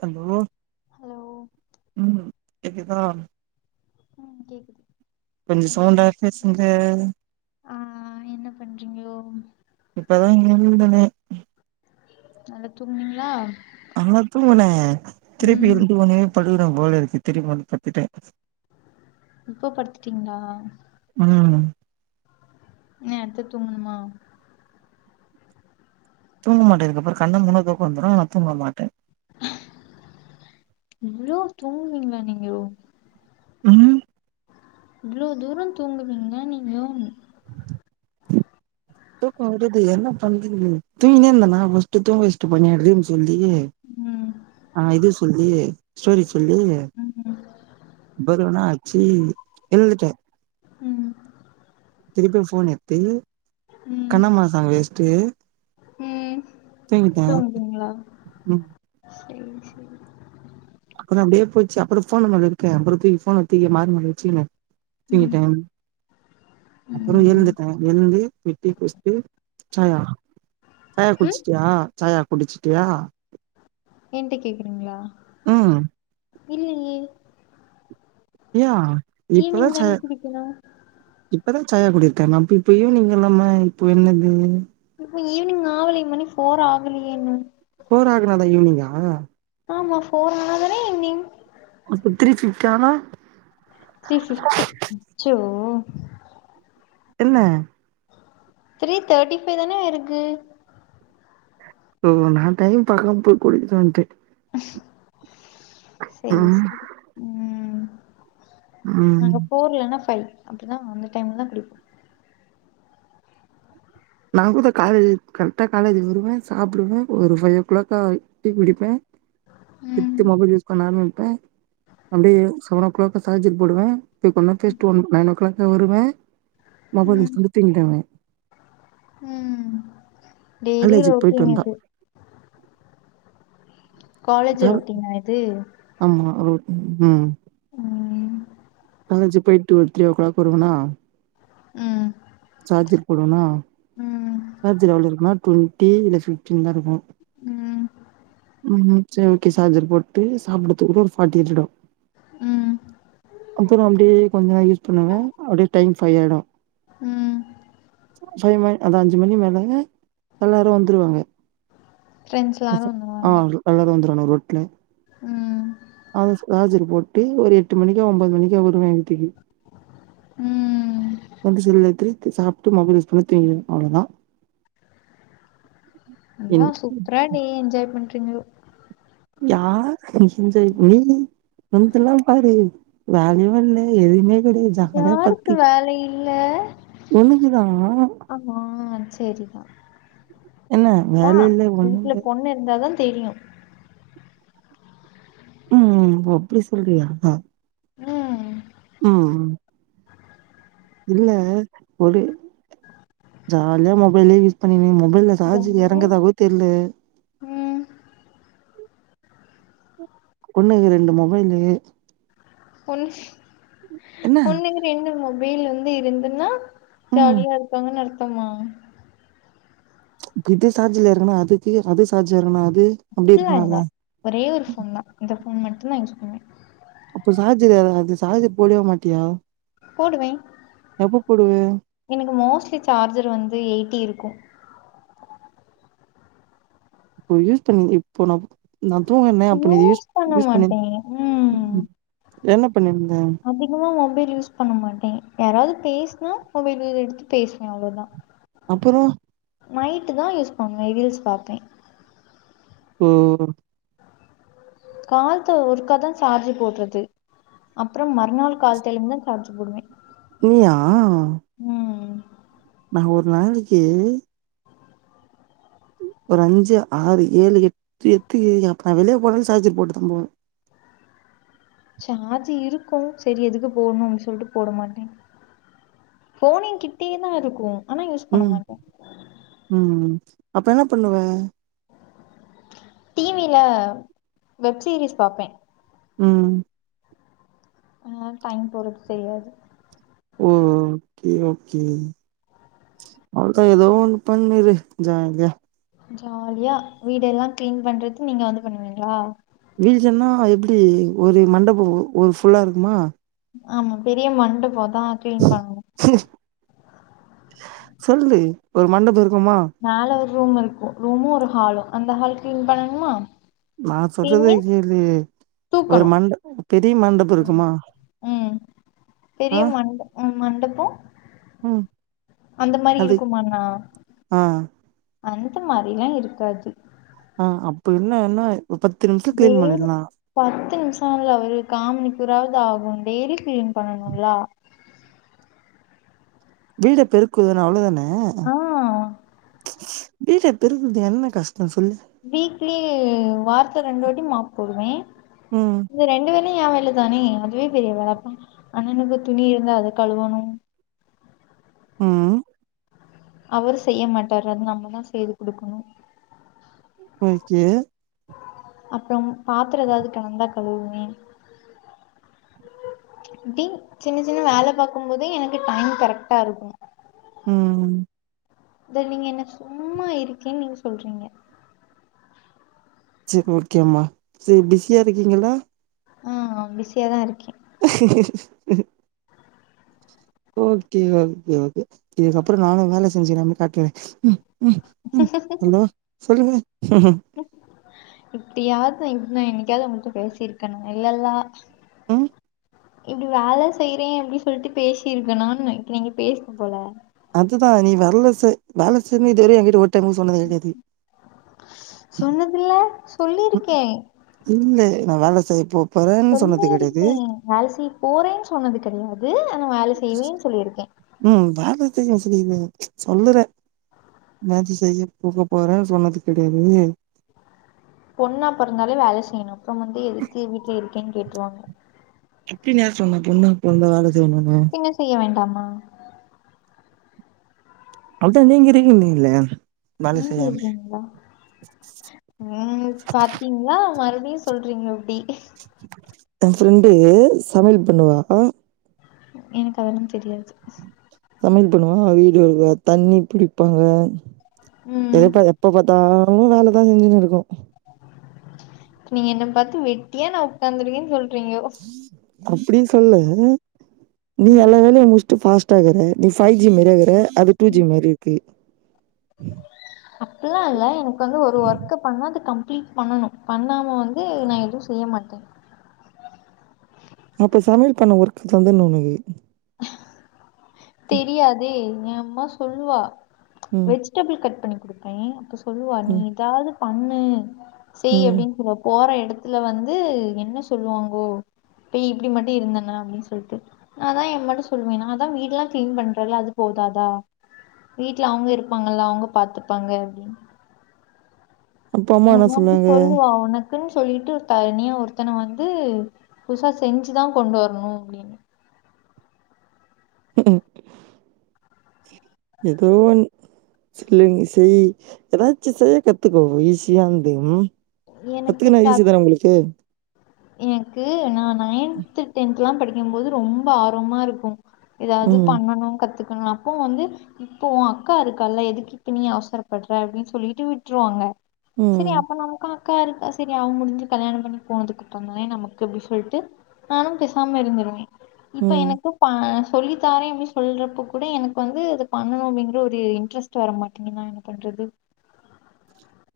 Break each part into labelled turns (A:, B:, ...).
A: hello
B: hello
A: ம் கேக்குதா
B: உம் கேக்குது
A: கொஞ்சோ
B: என்ன
A: சவுண்டா
B: பண்
A: பேசுங்க
B: ஆ என்ன பண்றீங்கோ
A: இப்பதா எழுந்தனே
B: நல்லா தூங்னீங்களா
A: ஆனா தூங்குன திருப்பி
B: ம்
A: எழுந்து வந்தே படுக்குனு போல இருக்கு திரும்பி வந்து படுத்துட்டே
B: இப்ப படுத்துட்டிங்ளா
A: ம்
B: இன்னி அடுத்து தூங்கணுமா
A: தூங்க மாட்ட இதுகப்பறோ கண்ண மூடுணா தூக்கோ வந்துடு ஆனா தூங்க மாட்ட
B: இவ்ளோ தூங்குவீங்களா நீங்க
A: ம்
B: இவ்ளோ தூரோ தூங்குவீங்க நீங்ளு
A: தூக்கோ வருது என்ன பண்றது தூங்கினே இருந்தனா முட்ச்சு தூங்க வச்ட்டு போயின்னே [unintelligible] சொல்லி ல்லயே
B: ம்
A: ஆ இது சொல்லி ஸ்டோரி சொல்லி
B: ம்
A: பருவனா ஆச்சு எழுந்துட்ட
B: ம்
A: திருப்பி ஃபோன் எட்த்து
B: ம்
A: கண்ணம்மா சாங்க வஸ்ட்டு
B: ம் தூங்குறீங்களா
A: ம்
B: சேரி சேரி
A: அப்பறோ அப்டே போச்சு அப்பறோ ஃபோன் நம்பள்ட இருக்கே அப்பறோ தூக்கி ஃபோன தூக்கி மார் மேல வச்சிகினு
B: ம்
A: தூங்கிட்ட அப்புறோ
B: ம்
A: ஏந்துப்ப எழுந்து போய் டீ குட்ச்டு சாயா சாயா
B: ம்
A: குடுச்சிட்டியா சாயா குடுச்சுட்டியா
B: ஏன்ட கேக்குறீங்களா இல்லயே
A: யா
B: ஈவ்னிங் தா குடிக்கணு
A: இப்பதா சாயா குடிக்க மாம் அப்ப இப்ப ஈவ்னிங் இல்லாம இப்போ என்னது
B: இப்ப ஈவ்னிங் ஆவலியே மணி ஃபோர் ஆகலயே இன்னு
A: ஃபோர் ஆகனா தா ஈவ்னிங்கா
B: ஆமா ஃபோர் ஆனா தானே ஈவ்னிங்
A: அப்போ த்ரீ பிஃப்டி ஆனா
B: த்ரீ ஃபிஃப்டி அச்சோ
A: இல்ல
B: த்ரீ தேர்ட்டி ஃபைவ் தான ஆயிருக்கு
A: ஓ நா டைம் பாக்காம போய் குடிச்டு வன்ட
B: செரி
A: ம்
B: செரி ம்
A: ம்
B: நாங்க ஃபோர் இல்லன்னா ஃபைவ் அப்டிதா அந்த டைம்ல தா குடிப்போ
A: நா கூத காலேஜ் கரெக்டா காலேஜ் வருவ சாப்டுவ ஒரு ஃபைவ் ஓ கிளாக்கா டீ குடிப்ப எத்து
B: ம்
A: மொபைல் யூஸ் பண்ண ஆர அ அப்டே செவன் ஓ கிளாக் சார்ஜர் போடுவ போய் கொஞ் [unintelligible] நைன் ஓ க்ளாக் வருவ மொபைல்
B: ம்
A: யூஸ் பண்ட்டு தூங்கிடுவ
B: ம் டெய்லி
A: காலேஜுக்கு போயிட்டு
B: ரொட்டின்
A: வந்தா
B: இது
A: த
B: காலேஜ் ரொட்டீனா இது
A: ஆமா ரொ உம்
B: உம்
A: காலேஜு போயிட்டு ஒரு த்ரீ ஓ கிளாக் வருவனா
B: ம்
A: ஆர்ஜர் போடுவ்னா
B: ம்
A: சார்ஜர் எவ்ளோ இருக்குனா டொன்டி இல்ல ஃபிப்டீன் தாருக்கு
B: ம்
A: ம் சேர் ஓகே சார்ஜர் போட்டு சாப்புட்டகுற்ற ஒரு ஃபாடி எட்டிடு
B: ம்
A: அப்புரொ அப்டே கொஞ்சனா யூஸ் பண்ணுவே அப்டே டைம் ஃபை ஆய்டு
B: ம்
A: ஃபைவ் மண் அதா அஞ்சி மணி மேல எல்லாரு வந்துருவாங்கெ
B: ஃப்ரெண்ட்ஸ் எல்லாரு
A: யசப் ஆ
B: வந்துருவாங்க
A: எல்லாரு வந்துருவனோ ரோட்ல
B: ம்
A: அத ஸ்க்ரார் போட்டு ஒரு எட்டு மணி எ ஒன்பது மணிக்கா வருவே வீட்டிக்கி
B: ம்
A: வந்து செல் எத்து சாப்ட்டு மொபைல் யூஸ் பண்ணி தூங்கிடுவே அவ்ளோதா
B: அதா
A: என்
B: சூப்ரா டே என்ஜாய் பண்றீங்கோ
A: யார் இஞ்ஜய் நீ மந்துல்லா பாரு வேல்யு இல்ல எதிமே
B: யாருக்கு வேல இல்ல
A: ஒண்ணுக்குதா
B: அமா சேரிதா
A: என்ன
B: தா
A: வேல இல்ல ஒண்ணு
B: வீட்ல
A: இல்ல
B: பொண்ணு இருந்தாதா தெரியு
A: ம் ஒ அப்டி சொல்றியா
B: ம்
A: உம் இல்ல ஒரடு ஜால்யா மொபைலே யூஸ் பண்ணினேந்த மெல்ல சார்ஜிர்
B: ஜாலியா
A: எறங்கதாவொ தெர்ல
B: ம்
A: ஒன்னுகு ரெண்டு மொபைலு
B: ஒன்னுஷ்
A: என்ன
B: பொண்ணுகு ரெண்டு மொபெய்ல் வந்து இருந்துன்னா
A: ம்
B: ஜாலியா இருக்காங்கன் அர்த்தமா
A: இது சார்ஜில எறுங்குனா அதுக்கு அது சார்ஜி எறுக்குனா அது அப்டி
B: பில்லா
A: இருக்கலால்ல
B: இல்ல ஒரே ஒரு ஃபோன் தா இந்த ஃபோன் மட்டு தா யூஸ் பண்ணுவே
A: அப்போ சார்ஜ்ர் எறங்காது சாஜர் போடுவ்யா மாட்யா
B: போடுவெ எனக்கு மோஸ்ட்லி சார்ஜர் வந்து எய்ட்டி இருக்கு
A: போ யூஸ் பண்ணி இப்போ நாப் நா தூங்கர்ன்னே அப்போ நீ இது யூஸ் யூஸ் பண்ணி என்ன பண்ணிருந்த
B: அதிக்மா மொபைல் யூஸ் பண்ண மாட்டே யாராவ்து பேஸ்னா மொபைல்யூர் எடுத்து பேஸ்வே அவ்ளோதா
A: அப்பரோ
B: நைட்டு தா யூஸ் பண்ணுவே ரீல்ஸ் பாப்பே
A: ஓ
B: கால்த்தோ ஒருக்காதா சார்ஜி போட்றது அப்ரொ மறுநாள் கால்த்தெலுங் தா சார்ஜ் போடுவே
A: நீயா
B: ம்
A: நா ஒரு நாளிக்கி ஒரு அஞ்சு ஆறு ஏழு எட் எத்து அப்ப நா வெளிய போனாலு சார்ஜர் போட்டுதா போவ
B: சார்ஜி இருக்கு செரி எதுக்கு போட்ணு சொல்ட்டு போட மாட்டே ஃபோன் எ கிட்யே தா இருக்கு ஆனா யூஸ் பண்ண
A: ம்
B: மாட்டே
A: ம்ம் அப்ப என்ன பண்ணுவ
B: டீவீல வெப் சீரீஸ் பாப்பே
A: ம்
B: அ டைம் பொறத் செய்யாது
A: ஓ ஓகே ஓகே அவ்ளதா ஏதோ ஒன்னு பண்ணிரு ஜாலியா
B: ஜாலியா வீடெல்லா கிளீன் பண்றது நீங்க வந்து பண்ணுவீங்ளா
A: வீழ்ஜன்னா எப்டி ஒரு மண்டபோ ஒரு ஃபுல்லா இருக்குமா
B: ஆமா பெரிய மண்டபோ அதா கிளீன் பண்ணுவோ
A: சொல்லு ஒரு மண்டபோ இருக்
B: மேல ஒரு ரூம் இருக்கும் ரூமும் ஒரு ஹாலும் அந்த ஹால் கிளீன் பண்ணணுமா
A: நா
B: கிளீன்
A: சொல்றத
B: மீன்ஸ்
A: கேளு ஒரு
B: தூக்கணு
A: மண்ட பெரிய மண்டபோ
B: ம்
A: இருக்குமா
B: ம்
A: ஆ
B: பெரிய மண்ட மண்டப
A: ம்
B: அந்த மாரி
A: அது
B: இருக்குமாண்ணா
A: ஆ
B: அந்த மாரிலா இருக்காது
A: ஆ அப்ப இன்னு என்னா ஒரு பத்து நிமிஷோ கிளீன் பண்ணிற்லா
B: த்தான்ல அவரு காம்மணிக்குறாவது ஆகும் டெய்லியு கிளீன் பண்ணனுல்ல
A: வீட பெருக்குதான்னு அவ்ளோ தான
B: ஆ
A: வீட பெருக்குறது என்ன கஷ்
B: வீக்லி வார்த்துல ரெண்டு வாட்டி மாஃப் போடுவே
A: ம்
B: இந்த ரெண்டு வேலையு ஏ வன் ல்லதானே அதுவே பெரிய வேல அப்பா அண்ணனுக்கு துணி இருந்தா அத கழுவணும்
A: ம் ம்
B: அவரு செய்ய மாட்டார் அத நம்மதா செய்து குடுக்கணும்
A: ஓகே
B: அப்பறம் பாத்றோ எதாவது கெடந்தா கழுவுவே அப்டி சின்ன சின்ன வேல பாக்கும்போதும் எனக்கு டைம் கரெக்ட்டா இருக்கு
A: ம் ம்
B: இத நீங்க என்ன சும்மா இருக்கேன்னு நீங்க சொல்றீங்க
A: செரி ஓகேம்மா செரி பிஸியா இருக்கீங்களா
B: ஆ ஆ பிஸியாதா இருக்கே
A: [inaudible] ஓகே ஓகே ஓகே இதுக்கப்பறோ நானு வேல செஞ்சுக்கிற மாரி காட்டிக்றே ம் ம் ஹலோ சொல்லுங்க
B: இப்டியாவது இப்டிதா என்னக்காவது உங்கள்ட பேசியிருக்கணும் இல்லல்லா
A: ம்
B: இப்டி வேல செய்றே அப்டி சொல்ட்டு பேசி இருக்கணுன்னு நெனக்கிறே இங்க பேசி இருக்கனு போல
A: அதுதா நீ வர்ல செ வேல செய்னு இதுவர ஏங்கிட்ட ஒர் டைமு சொன்னது கெடையாது
B: சொன்னதில்ல சொல்லிருக்கே
A: இல்ல நா வேல செய்யப்போ
B: சொல்லிருக்கே வேல செய்ய போறேன்னு சொன்னது கெடையாது ஆனா வேல செய்வேன்னு சொல்லியிருக்கே
A: ம் வேல செய்ய சொல்லிருவே சொல்லுற எதாச்சு செய்ய பூக போறேன்னு சொன்னது கெடையாது
B: பொண்ணா பொறந்தாலே வேல செய்யணு அப்பறோ வந்து எதுக்கு வீட்ல இருக்கேன்னு கேட்ருவாங்க
A: அப்டினு யாரு சொன்னது பொண்ணா பொறந்தா வேல செய்யணுன்னு
B: என்ன செய்ய வேண்டாமா
A: அவ்ளதா நீங்க இருக்குனீங்ல
B: நீங்க இருக்கீங்களா ம் பாத்தீங்ளா மறந் ரீ சொல்றீங்க அப்டி
A: ஏ ஃப்ரண்டு சமையல் பண்ணுவா ஆ
B: எனக்கு அதல்லா தெரியாது
A: சமையல் பண்ணுவா வீடு வெலக்குவா தண்ணி பிடிப்பாங்க
B: ம்
A: எடுப்பா எப்ப பார்த்தாலு வேலதா செஞ்சுன்னு இருக்கு
B: நீங்க என்ன பாத்து வெட்டியா நா உக்காந்துருக்கேனு சொல்றீங்கோ
A: அப்டி சொல்ல நீ
B: ம்
A: எல்லா வேலையு முஷ்ட்டு ஃபாஸ்ட்டாகுற நீ ஃபை ஜி மரியேகுற அது டூ ஜி மாருக்கு
B: அப்புல்லா இல்ல எனக்கு வந்து ஒரு ஒர்க்கு பண்ணா அது கம்ப்ளீட் பண்ணனு பண்ணாம வந்து நா எது செய்யமாட்டே
A: அப்ப சமையல் பண்ண உர்க்கு தந்தன்னுனக்கு
B: தெரியாதே என் அம்மா சொல்லுவா
A: ம்
B: வெஜிடெபிள் கட் பண்ணி குடுப்பே அப்ப சொல்லுவா நீ
A: ம்
B: இதாவது பண்ணு செய்
A: ம்
B: அப்டின் சொல்லுவ போற எடத் த்துல வந்து என்ன சொல்லுவாங்கோ பிய் இப்டி மட்டி இருந்தனா அப்டின் சொல்ட்டு நாதா எ மட்டு சொல்லுவே நா தா வீடுலா க்ளீன் பண்றல்ல அது போதாதா வீட்ல அவுங்க இருப்பாங்கல்ல அவுங்க பாத்துப்பாங்க அப்டின்னு
A: அப்ப அம்மா
B: என்
A: என்ன
B: வந்து
A: சொன்னாங்க
B: சொல்லுவா உனக் குன் சொல்லிட்டு ஒரு தனியா ஒருத்தன வந்து புதுசா செஞ்சுதா கொண்டு வர்ணு அப்டின்னு
A: ம் எதோ ஒன் செய் செய் எதாச்சு செய்ய கத்துக்கோ ஈசியாந்து கத்துகுனா ஈசி தான உங்களுக்கு
B: என்க்கு நா நயன்த்து டென்த்லா படிக்கம் போது ரொம்ப ஆர்வமா இருக்கு எதாவது
A: ம்
B: பண்ணணு கத்துக் கன அப்போ வந்து இப்போ உ அக்கா இருக்கால்ல எதுக்கு இப்ப நீ அவசரப்படுற அப்டி சொல்லிட்டு விட்ருவாங்க சரி
A: ம்
B: அப்ப நம் அக்கா இருக்கா சரி அவ முடிஞ்சு கல்யாணம் பண்ணி போனதுக்கப்றந்தானே நமக்கு அப்டி சொல்ட்டு நானும் பெசாம இருந்துருவே இப்ப
A: ம்
B: எனக்கு பா சொல்லித்தாரே அப்டி சொல்றப்ப கூட எனக்கு வந்து அது பண்ணணு அப்டிங்குற ஒரு இன்ட்ரெஸ்ட் வர மாட்டிங்கு நா என்ன பண்ற து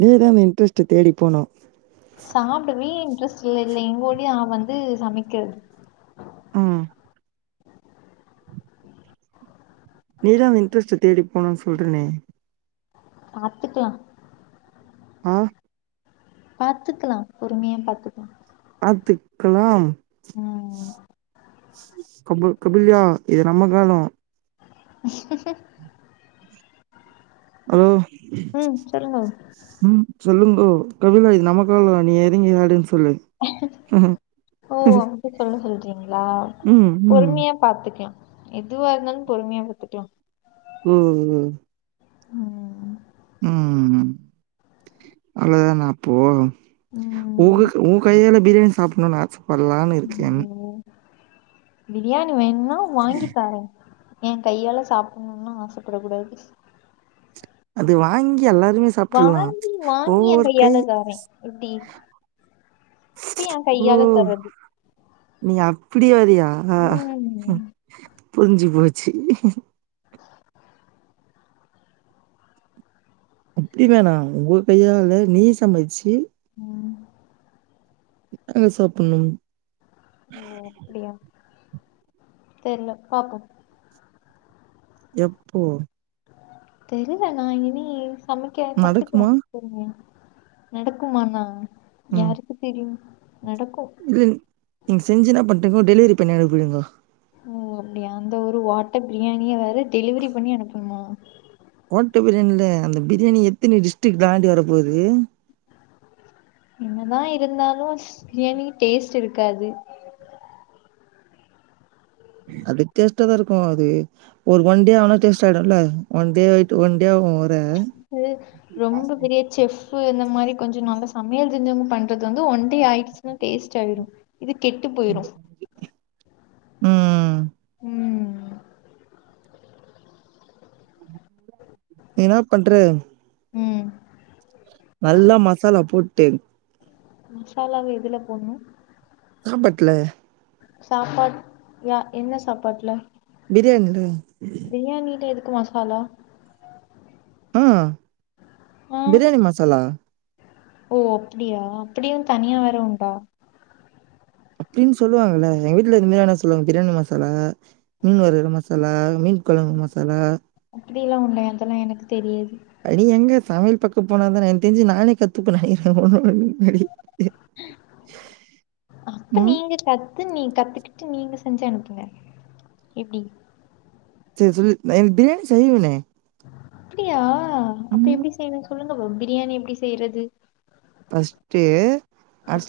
A: நீதா அந்த இன்ட்ரெஸ்ட்ட தேடி போனு
B: சாப்டவே இன்ட்ரெஸ்ட்டில்ல இல்ல எங்கோடியா வந்து சமைக்கிறது
A: ம் நீதா அந்த இன்ட்ரெஸ்ட்ட தேடி போனுன் சொல்றனே
B: பாத்துக்லா
A: ஆஹ்
B: பாத்துக்கலா பொறுமையா பாத்துக்லா
A: பாத்துக்லாம்
B: ம்
A: கபுல் கபுல்யா இது நம்ம காலோ
B: அஷக்கு சார்
A: அலோ ம் சொல்லுங்கோ கபிலா இது நம்ம காலோ நீ எறங்கி ஆடுன் சொல்லு ஹம்
B: ங்களா பொறுமையா பாத்துக்லா எதுவா இருந்தாலும் பொறுமையா பாத்துக்லா
A: ம் ம்
B: ம்
A: ம் அவ்ளோதானா அப்போ
B: ம்
A: உங்ககு உன் கையால பிரியாணி சாப்பட்ணுன்னு ஆசப்பட்லானிருக்கன்
B: ம் பிரியாணி வேணுனா வாங்கி தாரே என் கையால சாப்பட்ணுன் லா ஆசப்படக் கூடாது
A: அது வாங் கி எல்லாருமே சாப்ட்ரல்லா
B: வாங்கி வாங்கி எ
A: ஒவ்வொரு கை
B: கையால தாரே எப்டி இப்ப என்
A: ஓ
B: கையால தர்றது
A: நீ அப்பிடி வறியா
B: ம்
A: புரிஞ்சு போச்சு அப்டி வேணா உங்க கையால நீ சமச்சு
B: ம்
A: நாங்க சாப்ணும்
B: ஓ அப்டியா தெரில பாப்போ
A: எப்போ
B: தெர்ல நா இனி சமைக்க கத்துக்குவ
A: நடக்குமா
B: பொறுமையா நடக்குமானா
A: ம்
B: யாருக்கு தெரியு நடக்கு
A: ப்போ டெலிவரி பண்ணி அனுப்ப விடுங்கோ
B: ஓ அப்டியா அந்த ஒரு ஓட்ட பிரியாணிய வேற டெலிவரி பண்ணி அனுப்பணுமா
A: ஓட்ட பிரியாணில அந்த பிரியாணி எத்தினி டிஸ்டரிக் தாண்டி வரப்போது
B: என்னதா இருந்தாலு பிரியாணி டேஸ்ட் இருக்காது
A: அது டேஸ்ட்ட தா இருக்கு அது ஒரு ஒன் டே ஆனா டேஸ்ட் ஆயிடுல்ல ஒன் டே ஆயிட்டு ஒன் டே ஆ
B: இது ரொம்ப பெரிய செஃப்பு இந்த மாரி கொஞ்சோ நல்லா சமையல் தெரிஞ்சவங்க பண்றது வந்து ஒன் டே ஆயிடுச்சுன்னா டேஸ்ட் ஆயிரு இது கெட்டு போயிரு
A: ம்
B: ம்
A: என்னாப் பண்ற
B: ம்
A: நல்லா மசாலா போட்டு
B: மசாலாவ எதுல போடணு
A: சாப்ட்டல
B: சாப்பாட் யா என்ன சாப்பாட்டுல
A: பிரியாணில
B: எதுக்கு மசாலா
A: ஆ
B: ஆ
A: பிரியாணி மசாலா
B: ஓ அப்டியா அப்டியு தனியா வேற உண்டா
A: அப்டின்னு சொல்லுவாங்கல்ல எங்க வீட்டுல இது மாரி ஆனா சொல்லுவாங்க பிரியாணி மசாலா மீன் வருகற மசா லா மீன் கொழம்பு மசாலா
B: அப்டியெலா உண்ட அதெல்லா எனக்கு தெரியாது
A: நீ எங்க சமையல் பக்கம் போனா தானா எனக்குத் தெரிஞ்சு நானே கத்துப்ப நனகறே [unintelligible]
B: அப்ப
A: ம்
B: நீங்க கத்து நீ கத்துக்கிட்டு நீங்க செஞ்சு அனுப்புங்க எப்டி
A: இத சொல்லு ந எனக் பிரியாணி செய்வனே
B: அப்டியா அப்ப எப்டி செய்யணு சொல்லுங்க ப பிரியாணி எப்டி செய்யறது
A: பஸ்டு அ